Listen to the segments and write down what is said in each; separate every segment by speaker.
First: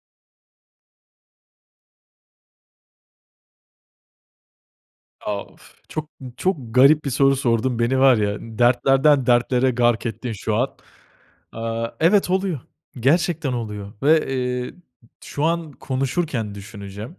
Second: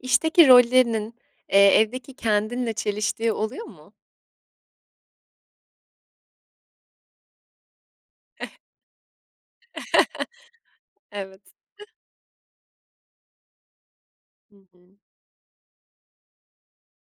Speaker 1: İşteki rollerinin, eee, evdeki kendinle çeliştiği oluyor mu?
Speaker 2: A, of! Çok, çok garip bir soru sordun. Beni var ya, dertlerden dertlere gark ettin şu an.
Speaker 1: Evet.
Speaker 2: Aaa, evet, oluyor, gerçekten oluyor ve,
Speaker 1: Hı
Speaker 2: eee,
Speaker 1: hı.
Speaker 2: şu an konuşurken düşüneceğim.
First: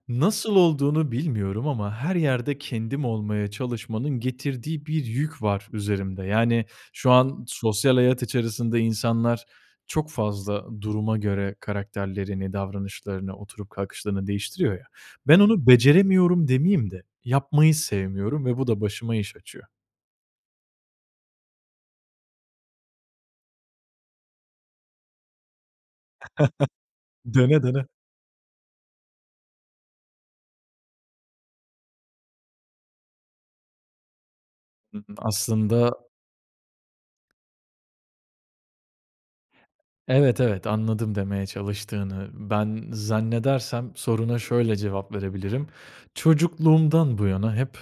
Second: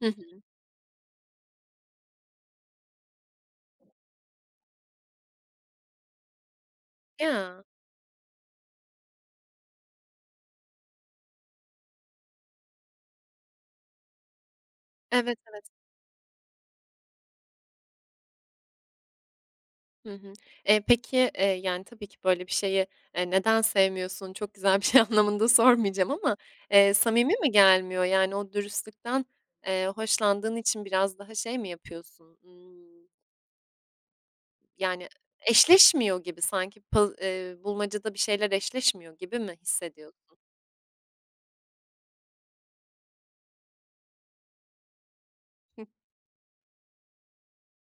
Speaker 1: Hı hı.
Speaker 2: Nasıl olduğunu bilmiyorum ama her yerde kendim olmaya çalışmanın getirdiği bir yük var üzerimde. Yani, şu an
Speaker 1: Ya.
Speaker 2: sosyal hayat içerisinde insanlar çok fazla duruma göre karakterlerini, davranışlarını, oturup kalkışlarını değiştiriyor ya.
Speaker 1: Evet,
Speaker 2: Ben
Speaker 1: evet.
Speaker 2: onu beceremiyorum, demeyeyim de yapmayı sevmiyorum ve bu da başıma iş açıyor.
Speaker 1: Hı hı. Eee, peki, eee, yani, tabii ki böyle bir şeyi, eee, "Neden sevmiyorsun? Çok güzel bir şey" anlamında sormayacağım ama, eee, samimi mi
Speaker 2: Dene, dene.
Speaker 1: gelmiyor? Yani, o dürüstlükten, eee, hoşlandığın için biraz daha şey mi yapıyorsun? Imm
Speaker 2: Hı
Speaker 1: yani,
Speaker 2: hı. Aslında
Speaker 1: eşleşmiyor gibi sanki. Pa eee, bulmacada bir şeyler eşleşmiyor gibi mi hissediyorsun?
Speaker 2: Evet, evet, anladım demeye çalıştığını. Ben zannedersem soruna şöyle cevap verebilirim.
Speaker 1: Hıh.
Speaker 2: Çocukluğumdan bu yana hep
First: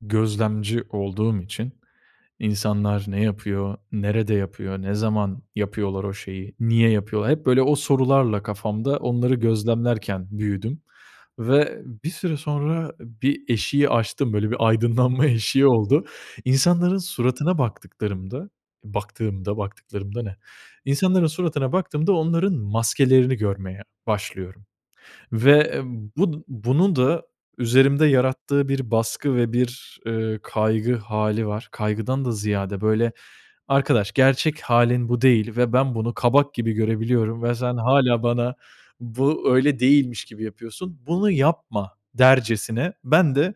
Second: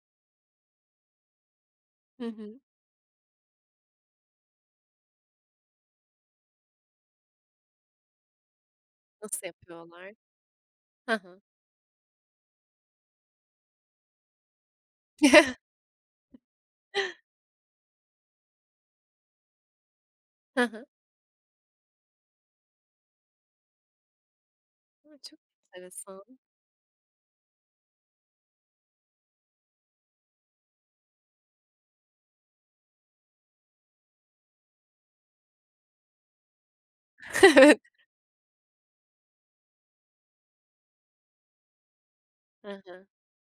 Speaker 2: gözlemci olduğum için,
Speaker 1: Hı hı.
Speaker 2: insanlar ne yapıyor, nerede yapıyor, ne zaman yapıyorlar o şeyi, niye yapıyorlar; hep, böyle, o sorularla kafamda onları
Speaker 1: Nasıl yapıyorlar?
Speaker 2: gözlemlerken büyüdüm
Speaker 1: Hı hı.
Speaker 2: ve bir süre sonra bir eşiği aştım. Böyle bir aydınlanma eşiği oldu. İnsanların suratına baktıklarımda baktığımda, "baktıklarımda" ne?
Speaker 1: Hı hı.
Speaker 2: İnsanların suratına baktığımda onların maskelerini görmeye başlıyorum
Speaker 1: A, çok
Speaker 2: ve
Speaker 1: enteresan.
Speaker 2: bu bunun da üzerimde yarattığı bir baskı ve bir, eee, kaygı hâli var. Kaygıdan da ziyade, böyle, "Arkadaş, gerçek hâlin bu değil ve ben bunu kabak gibi görebiliyorum ve sen
Speaker 1: Evet.
Speaker 2: hâlâ bana bu, öyle değilmiş gibi yapıyorsun, bunu yapma."
Speaker 1: Hı
Speaker 2: dercesine
Speaker 1: hı.
Speaker 2: ben de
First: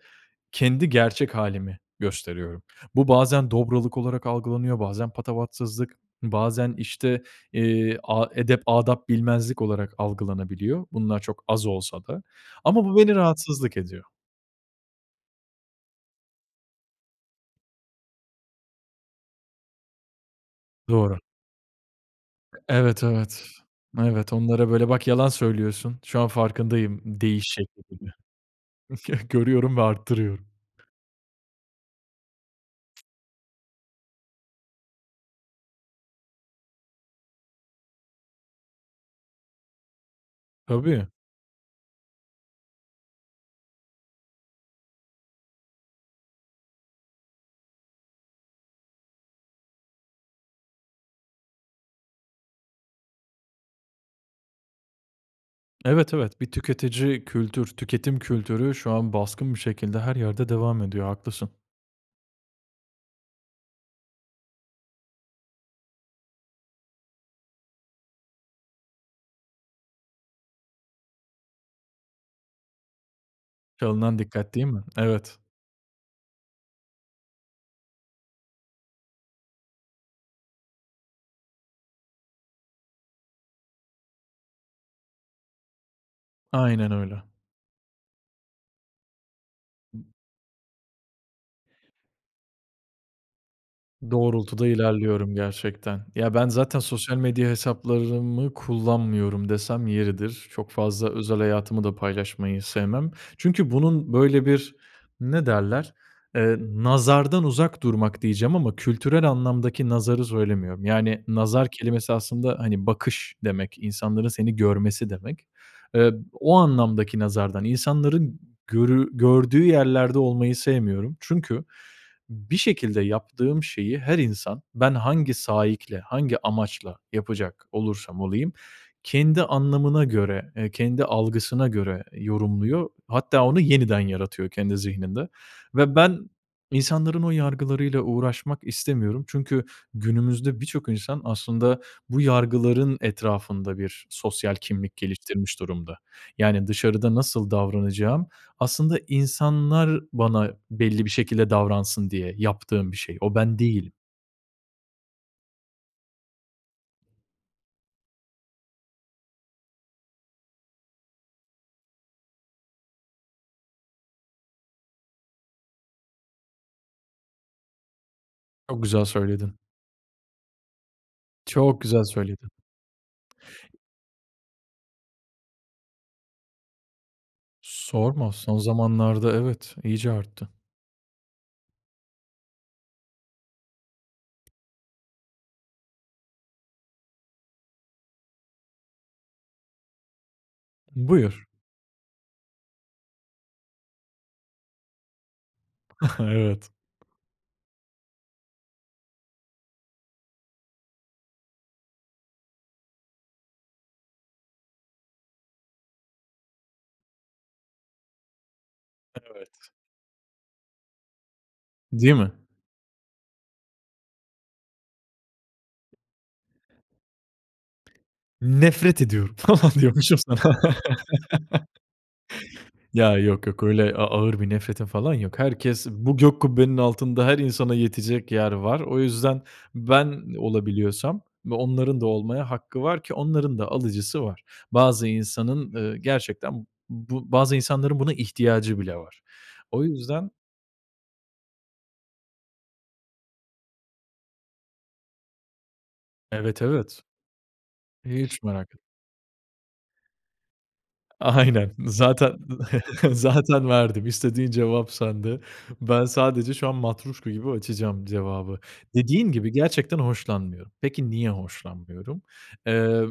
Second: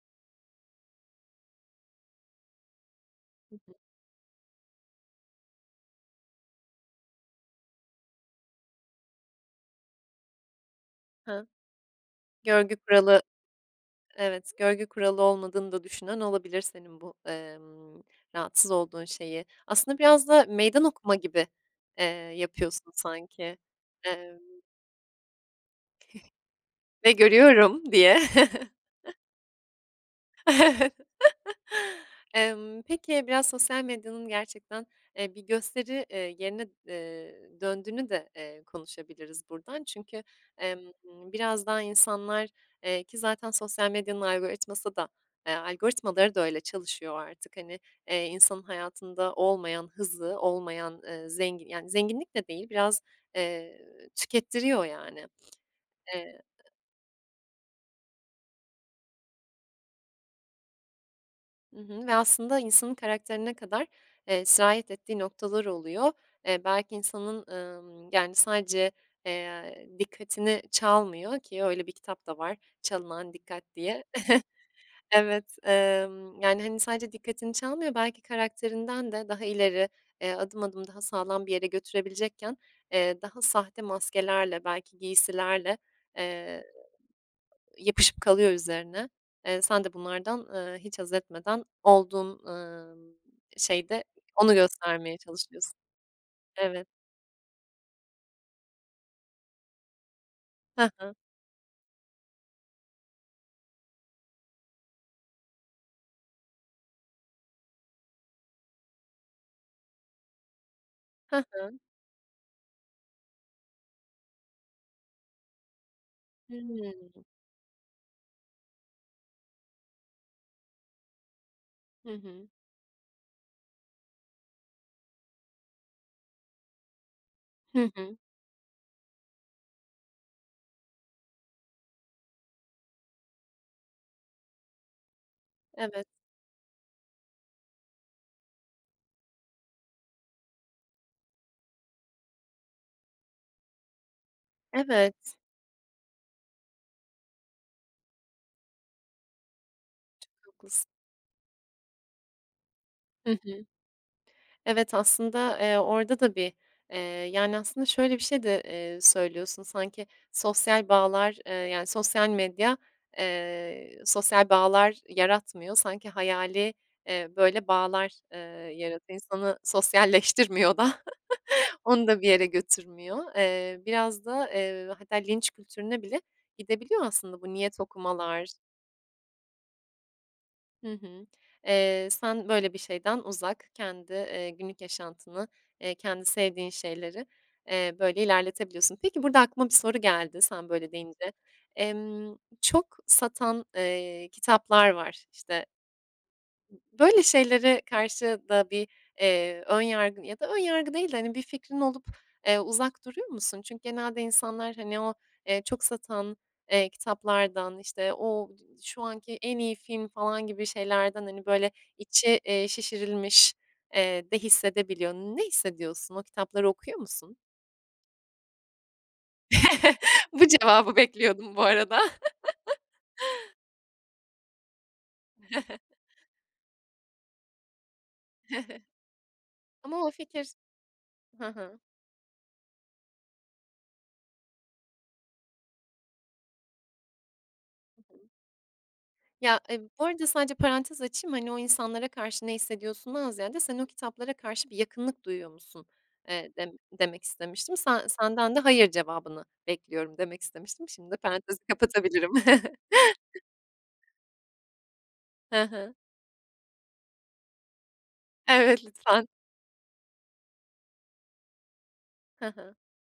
Speaker 2: kendi gerçek hâlimi gösteriyorum. Bu bazen
Speaker 1: Hı hı.
Speaker 2: dobralık olarak algılanıyor, bazen patavatsızlık, bazen işte, eee, a edep adap bilmezlik olarak algılanabiliyor bunlar çok
Speaker 1: Hıı?
Speaker 2: az olsa da.
Speaker 1: Görgü
Speaker 2: Ama bu, beni
Speaker 1: kuralı
Speaker 2: rahatsızlık ediyor.
Speaker 1: Evet, görgü kuralı olmadığını da düşünen olabilir senin bu, emm, rahatsız olduğun şeyi. Aslında biraz da meydan okuma
Speaker 2: Doğru.
Speaker 1: gibi, eee, yapıyorsun
Speaker 2: Evet, evet.
Speaker 1: sanki.
Speaker 2: Evet,
Speaker 1: Emm
Speaker 2: onlara böyle, "Bak, yalan söylüyorsun, şu an farkındayım"
Speaker 1: ve
Speaker 2: deyiş şekli
Speaker 1: görüyorum
Speaker 2: gibi.
Speaker 1: diye.
Speaker 2: Görüyorum ve arttırıyorum.
Speaker 1: Evet. Emm, peki, biraz sosyal medyanın gerçekten, eee, bir gösteri, eee, yerine, eee, döndüğünü de, eee, konuşabiliriz buradan. Çünkü, emm,
Speaker 2: Tabii.
Speaker 1: biraz daha insanlar, eee, ki zaten sosyal medyanın algoritması da, eee, algoritmaları da öyle çalışıyor artık, hani, eee, insanın hayatında olmayan hızı, olmayan, eee, zengi yani, zenginlik de değil biraz, eee, tükettiriyor yani.
Speaker 2: Evet, evet,
Speaker 1: Eee
Speaker 2: bir tüketici kültür, tüketim kültürü şu an baskın bir şekilde her yerde devam ediyor, haklısın.
Speaker 1: Hı hı ve aslında insanın karakterine kadar, eee, sirayet ettiği noktalar oluyor. Eee, belki insanın, emm, yani, sadece, eee, dikkatini çalmıyor ki öyle bir kitap da var "Çalınan Dikkat" diye.
Speaker 2: Çalınan Dikkat, değil mi? Evet.
Speaker 1: Evet, emm, yani, hani, sadece dikkatini çalmıyor, belki karakterinden de daha ileri, eee, adım adım daha sağlam bir yere götürebilecekken, eee, daha sahte maskelerle, belki giysilerle, eee,
Speaker 2: Aynen öyle.
Speaker 1: yapışıp kalıyor üzerine. Eee, sen de bunlardan, eee, hiç haz etmeden olduğun, ımm, şeyde onu
Speaker 2: Doğrultuda
Speaker 1: göstermeye
Speaker 2: ilerliyorum
Speaker 1: çalışıyorsun.
Speaker 2: gerçekten. Ya ben, zaten
Speaker 1: Evet.
Speaker 2: sosyal medya hesaplarımı kullanmıyorum desem yeridir. Çok
Speaker 1: Hı
Speaker 2: fazla
Speaker 1: hı.
Speaker 2: özel hayatımı da paylaşmayı sevmem. Çünkü bunun böyle bir, ne derler? Eee, nazardan uzak durmak diyeceğim ama kültürel anlamdaki nazarı söylemiyorum. Yani,
Speaker 1: Hı
Speaker 2: nazar
Speaker 1: hı.
Speaker 2: kelimesi aslında, hani, bakış demek, insanların seni görmesi demek. Eee, o anlamdaki
Speaker 1: Hımm.
Speaker 2: nazardan insanların görü gördüğü yerlerde olmayı sevmiyorum. Çünkü
Speaker 1: Hı hı.
Speaker 2: bir şekilde yaptığım şeyi her insan ben hangi saikle, hangi amaçla yapacak
Speaker 1: Hı hı.
Speaker 2: olursam olayım kendi anlamına göre, eee, kendi algısına göre yorumluyor. Hatta onu yeniden yaratıyor kendi zihninde ve
Speaker 1: Evet.
Speaker 2: ben, insanların o yargılarıyla uğraşmak istemiyorum. Çünkü günümüzde birçok insan aslında bu yargıların etrafında bir sosyal kimlik
Speaker 1: Evet.
Speaker 2: geliştirmiş durumda. Yani, dışarıda nasıl davranacağım, aslında insanlar
Speaker 1: Çok
Speaker 2: bana
Speaker 1: haklısın.
Speaker 2: belli bir şekilde davransın diye yaptığım bir şey.
Speaker 1: Hı
Speaker 2: O, ben
Speaker 1: hı.
Speaker 2: değilim.
Speaker 1: Evet, aslında, eee, orada da bir, eee, yani, aslında şöyle bir şey de, eee, söylüyorsun sanki sosyal bağlar, eee, yani, sosyal medya, eee, sosyal bağlar yaratmıyor sanki hayali, eee, böyle bağlar, eee,
Speaker 2: Çok güzel
Speaker 1: yaratıyor,
Speaker 2: söyledin.
Speaker 1: insanı sosyalleştirmiyor da.
Speaker 2: Çok güzel
Speaker 1: Onu da bir yere
Speaker 2: söyledin.
Speaker 1: götürmüyor. Eee, biraz da, eee, hatta linç kültürüne bile gidebiliyor aslında bu niyet
Speaker 2: Sorma,
Speaker 1: okumalar.
Speaker 2: son zamanlarda, evet, iyice arttı.
Speaker 1: Hı hı. Eee, sen, böyle, bir şeyden uzak kendi, eee, günlük yaşantını, eee, kendi sevdiğin şeyleri, eee, böyle, ilerletebiliyorsun. Peki burada aklıma bir soru geldi sen böyle deyince.
Speaker 2: Buyur.
Speaker 1: Emm, çok satan, eee, kitaplar var. İşte
Speaker 2: Evet.
Speaker 1: böyle şeylere karşı da bir, eee, ön yargın ya da ön yargı değil de, hani, bir fikrin olup, eee, uzak duruyor musun? Çünkü genelde insanlar, hani, o, eee, çok satan, eee, kitaplardan, işte, o şu anki en
Speaker 2: Evet.
Speaker 1: iyi film falan gibi şeylerden, hani, böyle,
Speaker 2: Değil mi?
Speaker 1: içi, eee, şişirilmiş, eee, de hissedebiliyor. Ne hissediyorsun? O kitapları okuyor musun?
Speaker 2: Nefret ediyorum falan diyormuşum sana.
Speaker 1: Bu cevabı bekliyordum bu arada.
Speaker 2: Ya, yok, yok öyle a ağır bir nefretim falan yok. Herkes bu gök kubbenin altında her insana yetecek yer var. O yüzden
Speaker 1: Ama o
Speaker 2: ben
Speaker 1: fikir s
Speaker 2: olabiliyorsam
Speaker 1: Ha
Speaker 2: ve
Speaker 1: ha.
Speaker 2: onların da olmaya hakkı var ki onların da alıcısı var. Bazı insanın, eee, gerçekten b bu bazı insanların buna
Speaker 1: [unintelligible]
Speaker 2: ihtiyacı bile var.
Speaker 1: Ya, e,
Speaker 2: O
Speaker 1: bu arada
Speaker 2: yüzden
Speaker 1: sadece parantez açayım, hani, o insanlara karşı ne hissediyorsundan ziyade, "Sen o kitaplara karşı bir yakınlık duyuyor musun?" eee,
Speaker 2: Evet,
Speaker 1: dem
Speaker 2: evet.
Speaker 1: demek istemiştim. "Sen
Speaker 2: Hiç
Speaker 1: senden de
Speaker 2: merak et
Speaker 1: 'hayır' cevabını bekliyorum." demek istemiştim. Şimdi de parantezi
Speaker 2: Aynen
Speaker 1: kapatabilirim.
Speaker 2: zaten, zaten verdim. İstediğin cevap sende.
Speaker 1: Hı hı.
Speaker 2: Ben sadece şu an matruşka gibi açacağım cevabı.
Speaker 1: Evet, lütfen.
Speaker 2: Dediğin gibi, gerçekten hoşlanmıyorum. Peki niye hoşlanmıyorum?
Speaker 1: Ha ha.
Speaker 2: Eee,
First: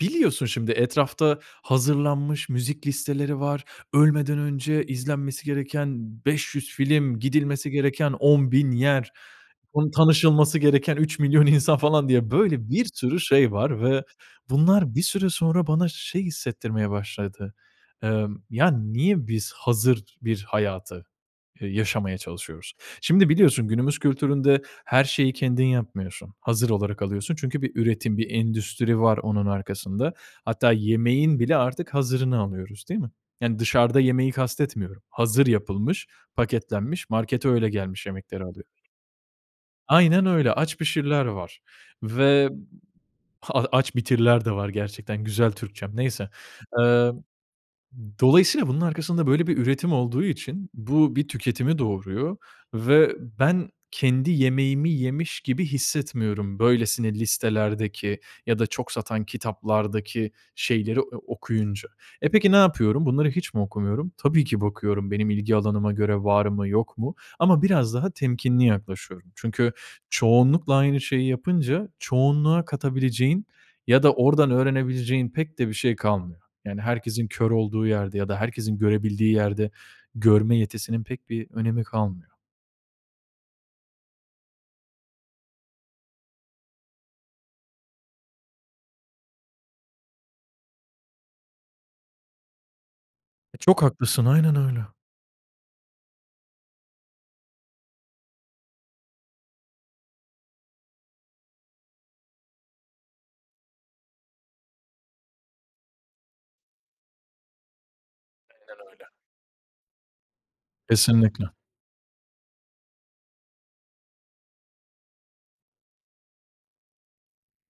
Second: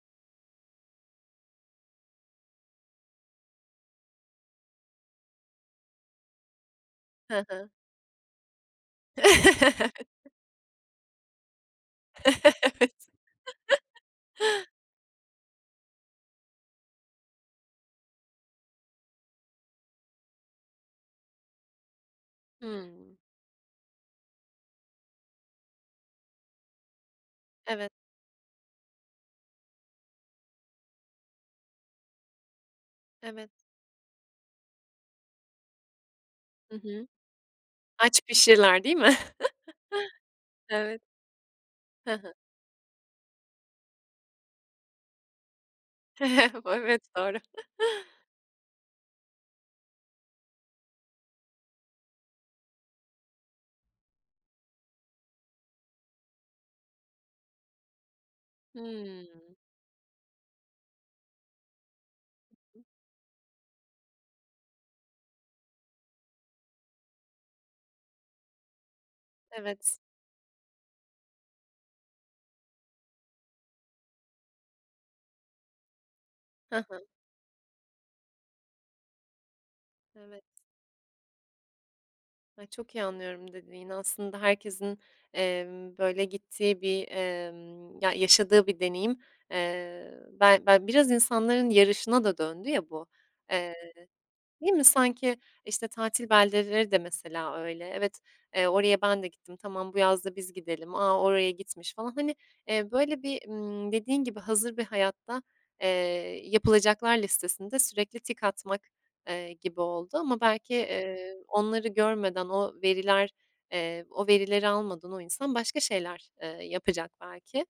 Speaker 2: biliyorsun, şimdi, etrafta hazırlanmış müzik listeleri var, ölmeden önce izlenmesi gereken 500 film,
Speaker 1: Hı hı.
Speaker 2: gidilmesi gereken 10.000 yer, onu
Speaker 1: Evet.
Speaker 2: tanışılması gereken 3.000.000 insan falan diye böyle bir
Speaker 1: Evet.
Speaker 2: sürü şey var ve bunlar bir süre sonra bana şey hissettirmeye başladı. Emm, "Ya, niye biz hazır bir hayatı, eee, yaşamaya çalışıyoruz?"
Speaker 1: Hımm.
Speaker 2: Şimdi, biliyorsun günümüz kültüründe her şeyi kendin yapmıyorsun, hazır olarak alıyorsun çünkü bir
Speaker 1: Evet.
Speaker 2: üretim, bir endüstri var onun arkasında. Hatta yemeğin bile artık hazırını alıyoruz, değil mi?
Speaker 1: Evet.
Speaker 2: Yani, dışarıda yemeği kastetmiyorum, hazır yapılmış,
Speaker 1: Hı hı.
Speaker 2: paketlenmiş, markete öyle gelmiş
Speaker 1: "Aç,
Speaker 2: yemekleri alıyoruz.
Speaker 1: Pişir"ler değil mi?
Speaker 2: Aynen öyle. "Aç,
Speaker 1: Evet.
Speaker 2: Pişir"ler var
Speaker 1: He he.
Speaker 2: ve b ha "Aç, Bitir"ler de var gerçekten. Güzel Türkçem. Neyse,
Speaker 1: Bu, evet,
Speaker 2: emm,
Speaker 1: doğru.
Speaker 2: dolayısıyla bunun arkasında böyle bir üretim olduğu için bu bir tüketimi doğuruyor ve ben kendi yemeğimi yemiş gibi hissetmiyorum böylesine listelerdeki ya da çok satan
Speaker 1: Hımm.
Speaker 2: kitaplardaki şeyleri e o okuyunca. E, peki ne
Speaker 1: [unintelligible]
Speaker 2: yapıyorum? Bunları hiç mi okumuyorum? Tabii ki bakıyorum benim ilgi alanıma göre var mı, yok mu ama biraz daha temkinli yaklaşıyorum. Çünkü
Speaker 1: Evet.
Speaker 2: çoğunlukla aynı şeyi yapınca çoğunluğa katabileceğin ya da oradan öğrenebileceğin pek de bir şey kalmıyor. Yani,
Speaker 1: Ha ha.
Speaker 2: herkesin kör olduğu yerde ya da herkesin görebildiği yerde
Speaker 1: Evet.
Speaker 2: görme yetisinin pek bir önemi kalmıyor.
Speaker 1: Ay, çok iyi anlıyorum dediğini. Aslında herkesin, emm, böyle, gittiği bir, emm, ya, yaşadığı bir deneyim Eee, ben ben biraz insanların yarışına da döndü ya bu,
Speaker 2: E,
Speaker 1: eee,
Speaker 2: çok haklısın, aynen
Speaker 1: değil mi?
Speaker 2: öyle.
Speaker 1: Sanki, işte, tatil beldeleri de mesela öyle. "Evet, eee, oraya ben de gittim. Tamam, bu yaz da biz gidelim. A, oraya gitmiş." falan, hani, eee, böyle, bir, ımm, dediğin gibi, hazır bir hayatta, eee, yapılacaklar listesinde sürekli tik atmak,
Speaker 2: Aynen öyle.
Speaker 1: eee, gibi oldu. Ama belki, eee,
Speaker 2: Kesinlikle.
Speaker 1: onları görmeden, o veriler, eee, o verileri almadan o insan başka şeyler, eee, yapacak belki.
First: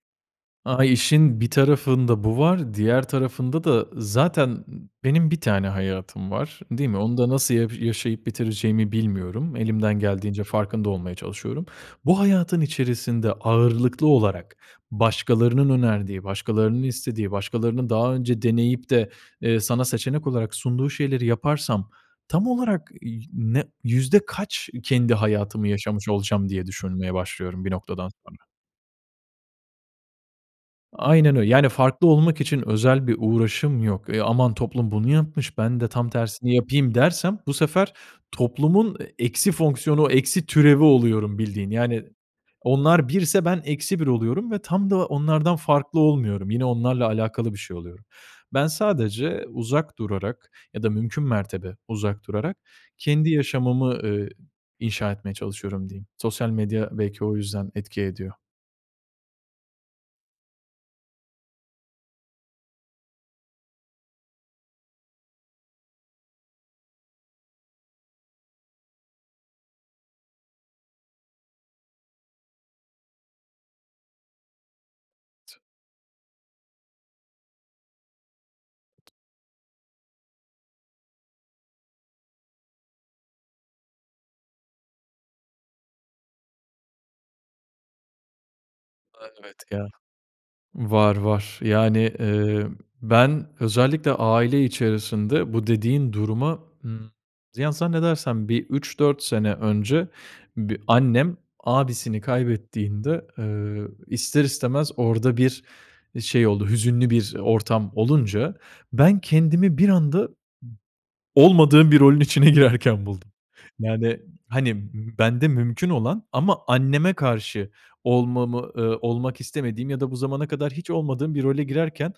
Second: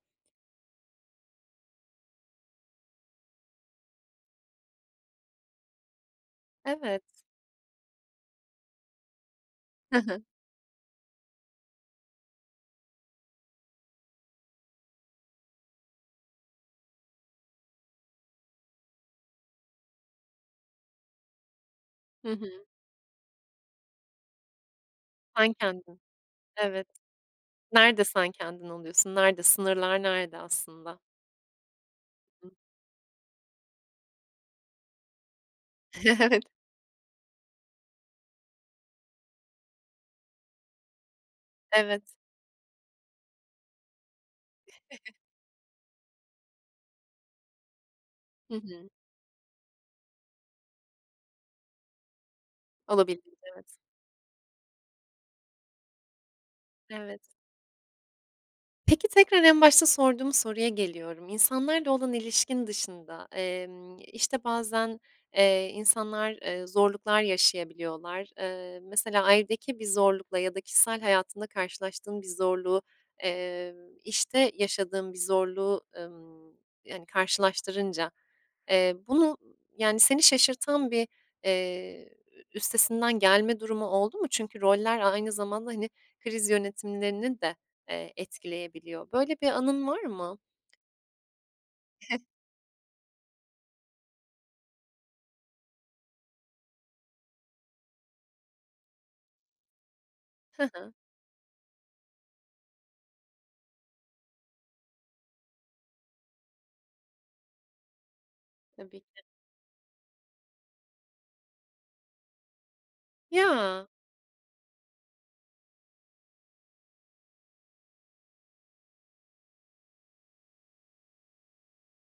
Speaker 2: A, işin bir tarafında bu var, diğer tarafında da zaten, ııı, benim 1 tane hayatım var. Değil mi?
Speaker 1: Evet.
Speaker 2: Onu da nasıl ya yaşayıp bitireceğimi bilmiyorum.
Speaker 1: Hı
Speaker 2: Elimden
Speaker 1: hı.
Speaker 2: geldiğince farkında olmaya çalışıyorum. Bu hayatın içerisinde ağırlıklı olarak başkalarının önerdiği, başkalarının istediği, başkalarının daha önce deneyip de, eee, sana seçenek olarak sunduğu şeyleri yaparsam
Speaker 1: Hı
Speaker 2: tam
Speaker 1: hı.
Speaker 2: olarak [unintelligible] yü ne yüzde kaç kendi
Speaker 1: Sen
Speaker 2: hayatımı
Speaker 1: kendin,
Speaker 2: yaşamış olacağım diye
Speaker 1: evet.
Speaker 2: düşünmeye başlıyorum bir
Speaker 1: Nerede
Speaker 2: noktadan
Speaker 1: sen
Speaker 2: sonra.
Speaker 1: kendin oluyorsun? Nerede? Sınırlar nerede aslında?
Speaker 2: Aynen öyle. Yani, farklı olmak
Speaker 1: Hıı.
Speaker 2: için özel bir uğraşım yok. E, aman toplum bunu yapmış, ben de tam
Speaker 1: Evet.
Speaker 2: tersini yapayım dersem bu sefer toplumun, e, eksi fonksiyonu, eksi türevi oluyorum bildiğin.
Speaker 1: Evet.
Speaker 2: Yani, onlar 1'se ben eksi 1 oluyorum ve tam da onlardan farklı olmuyorum, yine, onlarla alakalı bir şey oluyorum.
Speaker 1: Hı
Speaker 2: Ben
Speaker 1: hı.
Speaker 2: sadece uzak durarak ya da mümkün mertebe uzak durarak kendi
Speaker 1: Olabildiğince evet.
Speaker 2: yaşamımı, eee, inşa etmeye çalışıyorum diyeyim. Sosyal medya
Speaker 1: Evet.
Speaker 2: belki o yüzden etki ediyor.
Speaker 1: Peki, tekrar en başta sorduğum soruya geliyorum. İnsanlarla olan ilişkin dışında, emm, işte, bazen, eee, insanlar, eee, zorluklar yaşayabiliyorlar. Eee, mesela ailedeki bir zorlukla ya da kişisel hayatında karşılaştığın bir zorluğu, eee, işte yaşadığın bir zorluğu, ımm, yani, karşılaştırınca. Eee, bunu, yani, seni şaşırtan bir, eee, üstesinden gelme durumu oldu mu? Çünkü roller aynı zamanda, hani, kriz yönetimlerini de, eee, etkileyebiliyor.
Speaker 2: A,
Speaker 1: Böyle bir
Speaker 2: evet, ya.
Speaker 1: anın var mı?
Speaker 2: Var, var. Yani,
Speaker 1: [unintelligible]
Speaker 2: eee, ben özellikle aile içerisinde bu dediğin duruma, ımm, ya, zannedersem bir 3-4 sene önce
Speaker 1: Hı
Speaker 2: bi
Speaker 1: hı.
Speaker 2: annem abisini kaybettiğinde, eee, ister istemez orada bir şey oldu hüzünlü bir ortam olunca.
Speaker 1: Tabii
Speaker 2: Ben
Speaker 1: ki.
Speaker 2: kendimi bir anda b olmadığım bir rolün içine girerken buldum.
Speaker 1: Ya.
Speaker 2: Yani, hani, bende mümkün olan ama anneme karşı olmamı, eee, olmak istemediğim ya da bu zamana kadar hiç olmadığım bir role girerken,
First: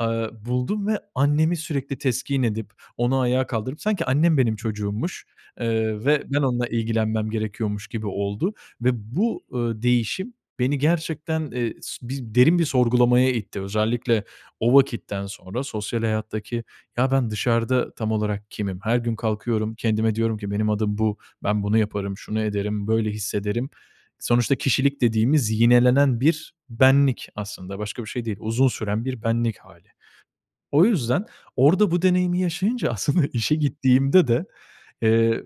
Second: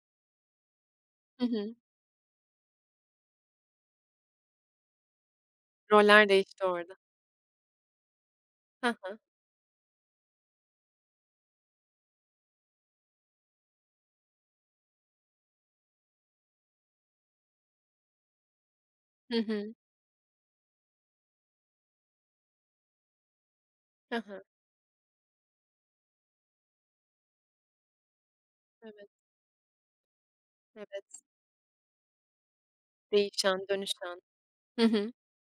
Speaker 2: eee, buldum ve
Speaker 1: Hı
Speaker 2: annemi
Speaker 1: hı.
Speaker 2: sürekli teskin edip onu ayağa kaldırıp sanki annem benim çocuğummuş, eee, ve
Speaker 1: Roller
Speaker 2: ben
Speaker 1: değişti
Speaker 2: onunla
Speaker 1: orada.
Speaker 2: ilgilenmem gerekiyormuş gibi oldu
Speaker 1: Hı
Speaker 2: ve
Speaker 1: hı.
Speaker 2: bu, ııı, değişim beni gerçekten, eee, su bi derin bir sorgulamaya itti. Özellikle o vakitten sonra sosyal hayattaki ya ben dışarıda tam olarak kimim, her gün
Speaker 1: Hı hı.
Speaker 2: kalkıyorum kendime diyorum ki benim adım bu, ben bunu yaparım, şunu ederim, böyle hissederim.
Speaker 1: Hı hı.
Speaker 2: Sonuçta kişilik dediğimiz yinelenen bir benlik aslında başka bir şey değil, uzun süren
Speaker 1: Evet.
Speaker 2: bir benlik hâli. O
Speaker 1: Evet.
Speaker 2: yüzden orada bu deneyimi yaşayınca aslında işe
Speaker 1: Değişen, dönüşen.
Speaker 2: gittiğimde de,
Speaker 1: Hı hı.
Speaker 2: eee,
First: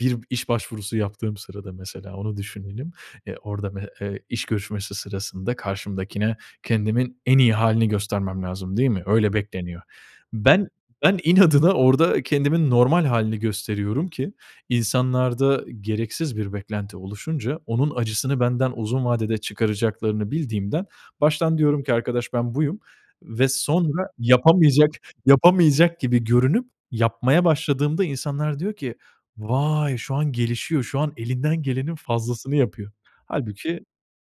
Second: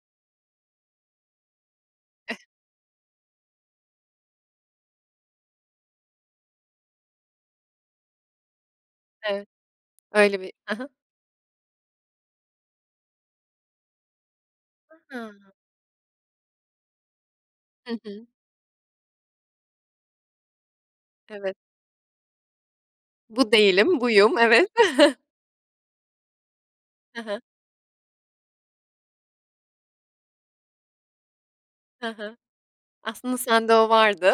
Speaker 2: bir iş başvurusu yaptığım sırada mesela onu
Speaker 1: Eh.
Speaker 2: düşünelim. Eee, orada [unintelligible] eee, iş görüşmesi sırasında karşımdakine kendimin en iyi hâlini göstermem lazım değil mi? Öyle
Speaker 1: Evet.
Speaker 2: bekleniyor.
Speaker 1: Öyle bir,
Speaker 2: Ben
Speaker 1: hı hı.
Speaker 2: ben inadına orada kendimin normal hâlini gösteriyorum ki
Speaker 1: I hı.
Speaker 2: insanlarda gereksiz bir beklenti oluşunca onun
Speaker 1: Hı hı.
Speaker 2: acısını benden uzun vadede çıkaracaklarını bildiğimden
Speaker 1: Evet.
Speaker 2: baştan diyorum ki arkadaş ben buyum ve
Speaker 1: Bu değilim,
Speaker 2: sonra
Speaker 1: buyum, evet.
Speaker 2: yapamayacak yapamayacak gibi görünüp
Speaker 1: Hı hı.
Speaker 2: yapmaya başladığımda insanlar diyor ki vay şu an gelişiyor, şu an elinden gelenin
Speaker 1: Hı hı.
Speaker 2: fazlasını yapıyor.
Speaker 1: Aslında sende
Speaker 2: Hâlbuki,
Speaker 1: o vardı.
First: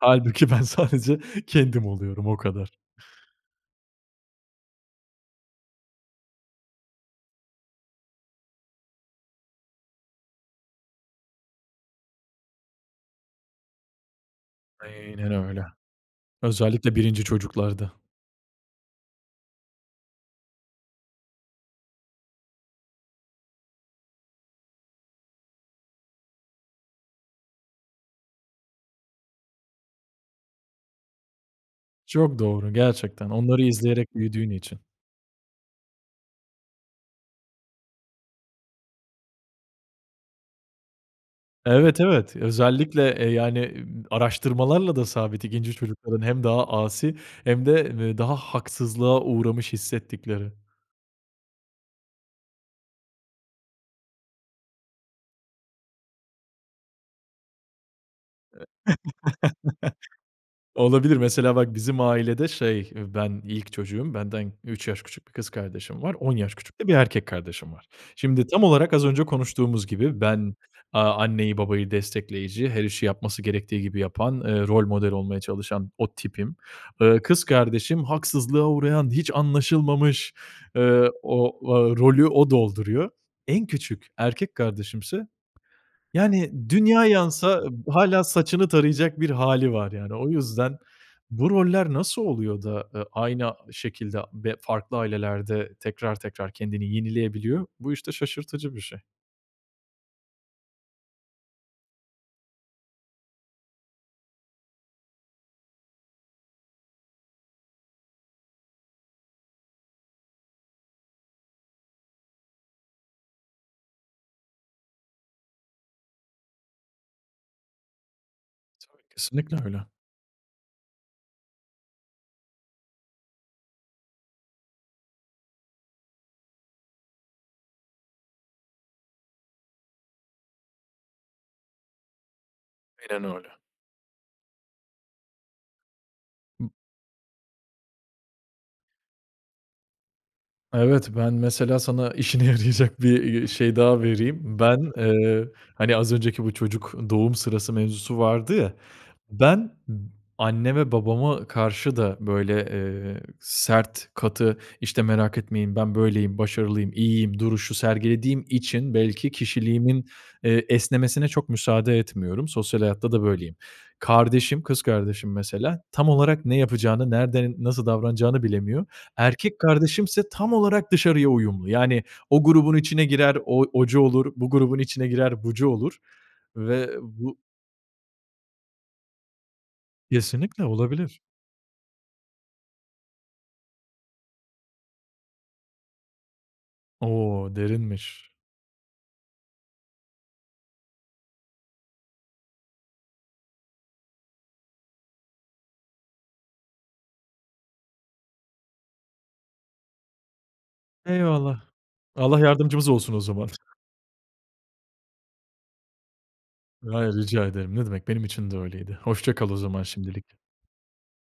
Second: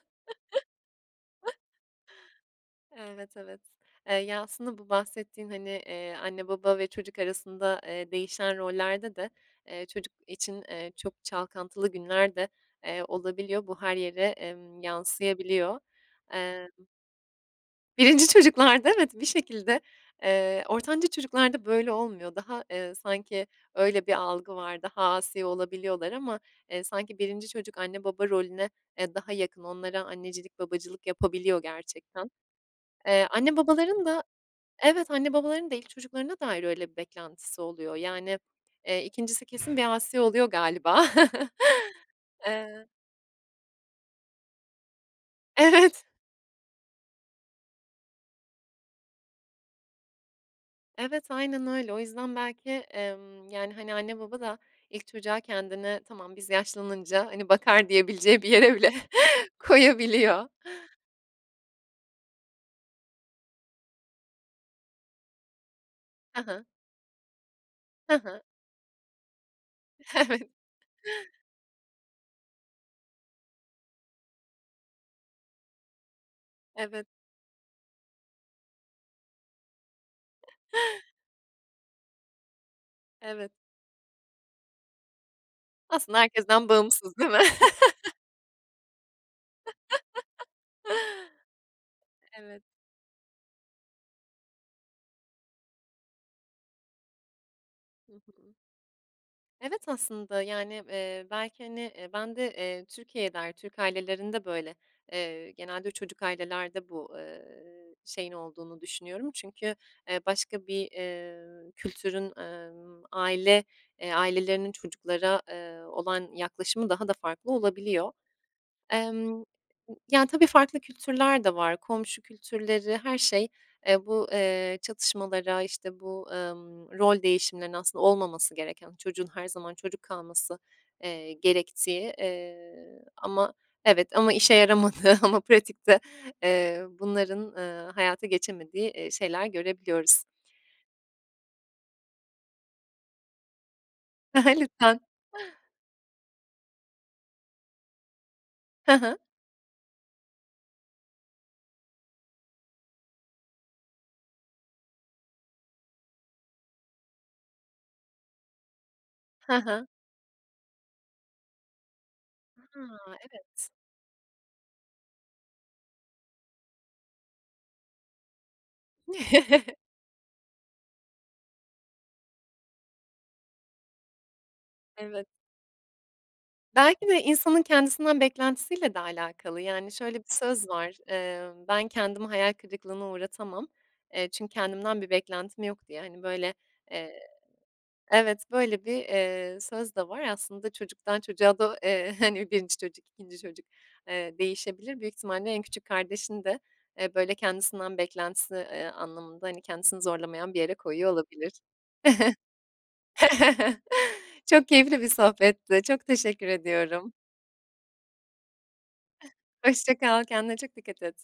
Speaker 2: hâlbuki ben sadece kendim oluyorum o kadar.
Speaker 1: Evet, evet. Eee, ya, aslında bu bahsettiğin, hani, eee, anne baba ve çocuk arasında, eee, değişen rollerde de, eee, çocuk için, eee, çok çalkantılı günler de, eee, olabiliyor. Bu her yere, emm,
Speaker 2: Aynen öyle,
Speaker 1: yansıyabiliyor. Emm
Speaker 2: özellikle 1. çocuklarda.
Speaker 1: 1'nci çocuklarda evet, bir şekilde, eee, ortanca çocuklarda böyle olmuyor. Daha, eee, sanki öyle bir algı var, daha asi olabiliyorlar ama. Eee, sanki 1'nci çocuk anne baba rolüne, eee, daha yakın onlara annecilik babacılık yapabiliyor gerçekten.
Speaker 2: Çok doğru,
Speaker 1: Eee,
Speaker 2: gerçekten
Speaker 1: anne
Speaker 2: onları
Speaker 1: babaların
Speaker 2: izleyerek
Speaker 1: da,
Speaker 2: büyüdüğün için.
Speaker 1: evet anne babaların da ilk çocuklarına dair öyle bir beklentisi oluyor. Yani, eee, 2'ncisi kesin bir asi oluyor galiba.
Speaker 2: Evet, evet
Speaker 1: Eee
Speaker 2: özellikle, eee, yani, ımm, araştırmalarla da sabit 2'nci
Speaker 1: Evet.
Speaker 2: çocukların hem daha asi hem de, eee, daha haksızlığa uğramış hissettikleri.
Speaker 1: Evet, aynen öyle. O yüzden belki, emm, yani, hani, anne baba da ilk çocuğa kendine tamam biz yaşlanınca, hani, bakar diyebileceği bir yere bile
Speaker 2: Eee
Speaker 1: koyabiliyor.
Speaker 2: Olabilir mesela bak bizim ailede, şey, ben ilk çocuğum, benden 3 yaş 1 küçük kız kardeşim var, 10
Speaker 1: Hı
Speaker 2: yaş
Speaker 1: hı.
Speaker 2: küçük de 1 erkek kardeşim var.
Speaker 1: Hı hı.
Speaker 2: Şimdi tam olarak az önce konuştuğumuz gibi
Speaker 1: Evet.
Speaker 2: ben, aaa, anneyi babayı destekleyici, her işi yapması gerektiği gibi yapan, eee, rol model olmaya çalışan o tipim.
Speaker 1: Evet.
Speaker 2: Eee, kız kardeşim haksızlığa uğrayan, hiç anlaşılmamış, eee, ooo, o rolü o dolduruyor.
Speaker 1: Evet.
Speaker 2: En küçük erkek kardeşimse,
Speaker 1: Aslında
Speaker 2: yani,
Speaker 1: herkesten
Speaker 2: dünya
Speaker 1: bağımsız değil mi?
Speaker 2: yansa hâla saçını tarayacak bir hâli, var yani. O yüzden bu roller nasıl
Speaker 1: Evet.
Speaker 2: oluyor da, eee, aynı şekilde be farklı ailelerde tekrar tekrar kendini yenileyebiliyor? Bu
Speaker 1: Hı
Speaker 2: işte
Speaker 1: hı.
Speaker 2: şaşırtıcı bir şey.
Speaker 1: Evet aslında, yani, eee, belki, hani, eee, ben de, eee, Türkiye'de, Türk ailelerinde böyle, eee, genelde çocuk ailelerde bu, eee, şeyin olduğunu düşünüyorum. Çünkü, eee, başka bir, eee, kültürün, ımm, aile, eee, ailelerinin çocuklara, eee, olan yaklaşımı daha da farklı olabiliyor.
Speaker 2: [unintelligible]
Speaker 1: Emm,
Speaker 2: Kesinlikle öyle.
Speaker 1: ya tabii farklı kültürler de var. Komşu kültürleri, her şey, eee, bu, eee, çatışmalara, işte bu, ımm, rol değişimlerinin aslında olmaması gereken, çocuğun her zaman çocuk kalması, eee, gerektiği, eee,
Speaker 2: Aynen
Speaker 1: ama
Speaker 2: öyle.
Speaker 1: evet ama işe yaramadığı ama pratikte, eee, bunların, ııı, hayata geçemediği, eee, şeyler görebiliyoruz.
Speaker 2: Evet, ben mesela sana işine yarayacak bir, eee, şey, daha
Speaker 1: Hı
Speaker 2: vereyim.
Speaker 1: hı.
Speaker 2: Ben,
Speaker 1: Lütfen.
Speaker 2: eee, hani, az önceki bu çocuk doğum sırası mevzusu vardı ya.
Speaker 1: Hı hı.
Speaker 2: Ben b anneme babama karşı da böyle, eee, sert katı işte merak etmeyin ben böyleyim, başarılıyım, iyiyim duruşu sergilediğim için belki
Speaker 1: Hı hı.
Speaker 2: kişiliğimin, eee, esnemesine çok müsaade etmiyorum sosyal hayatta
Speaker 1: Hıı,
Speaker 2: da böyleyim.
Speaker 1: evet.
Speaker 2: Kardeşim, kız kardeşim mesela tam olarak ne yapacağını, nerede, nasıl davranacağını bilemiyor. Erkek kardeşimse tam olarak dışarıya uyumlu. Yani, o grubun içine girer o ocu olur, bu grubun içine
Speaker 1: Evet.
Speaker 2: girer bucu olur ve, ııı,
Speaker 1: Belki de
Speaker 2: bu
Speaker 1: insanın kendisinden beklentisiyle de alakalı. Yani, şöyle bir
Speaker 2: Kesinlikle
Speaker 1: söz var.
Speaker 2: olabilir.
Speaker 1: Eee, ben kendimi hayal kırıklığına uğratamam, eee, çünkü kendimden bir beklentim yok diye, hani, böyle, eee,
Speaker 2: O derinmiş.
Speaker 1: evet böyle bir, eee, söz de var aslında çocuktan çocuğa da, eee, hani 1'nci çocuk, 2'nci çocuk, eee, değişebilir. Büyük ihtimalle en küçük kardeşin de, eee, böyle kendisinden beklentisi, eee, anlamında, hani, kendisini zorlamayan bir yere koyuyor olabilir.
Speaker 2: Eyvallah. Allah yardımcımız olsun o zaman.
Speaker 1: Çok keyifli bir sohbetti. Çok teşekkür ediyorum.
Speaker 2: Hayır rica ederim. Ne demek benim için de öyleydi. Hoşça kal o zaman
Speaker 1: Hoşça kal,
Speaker 2: şimdilik.
Speaker 1: kendine çok dikkat et.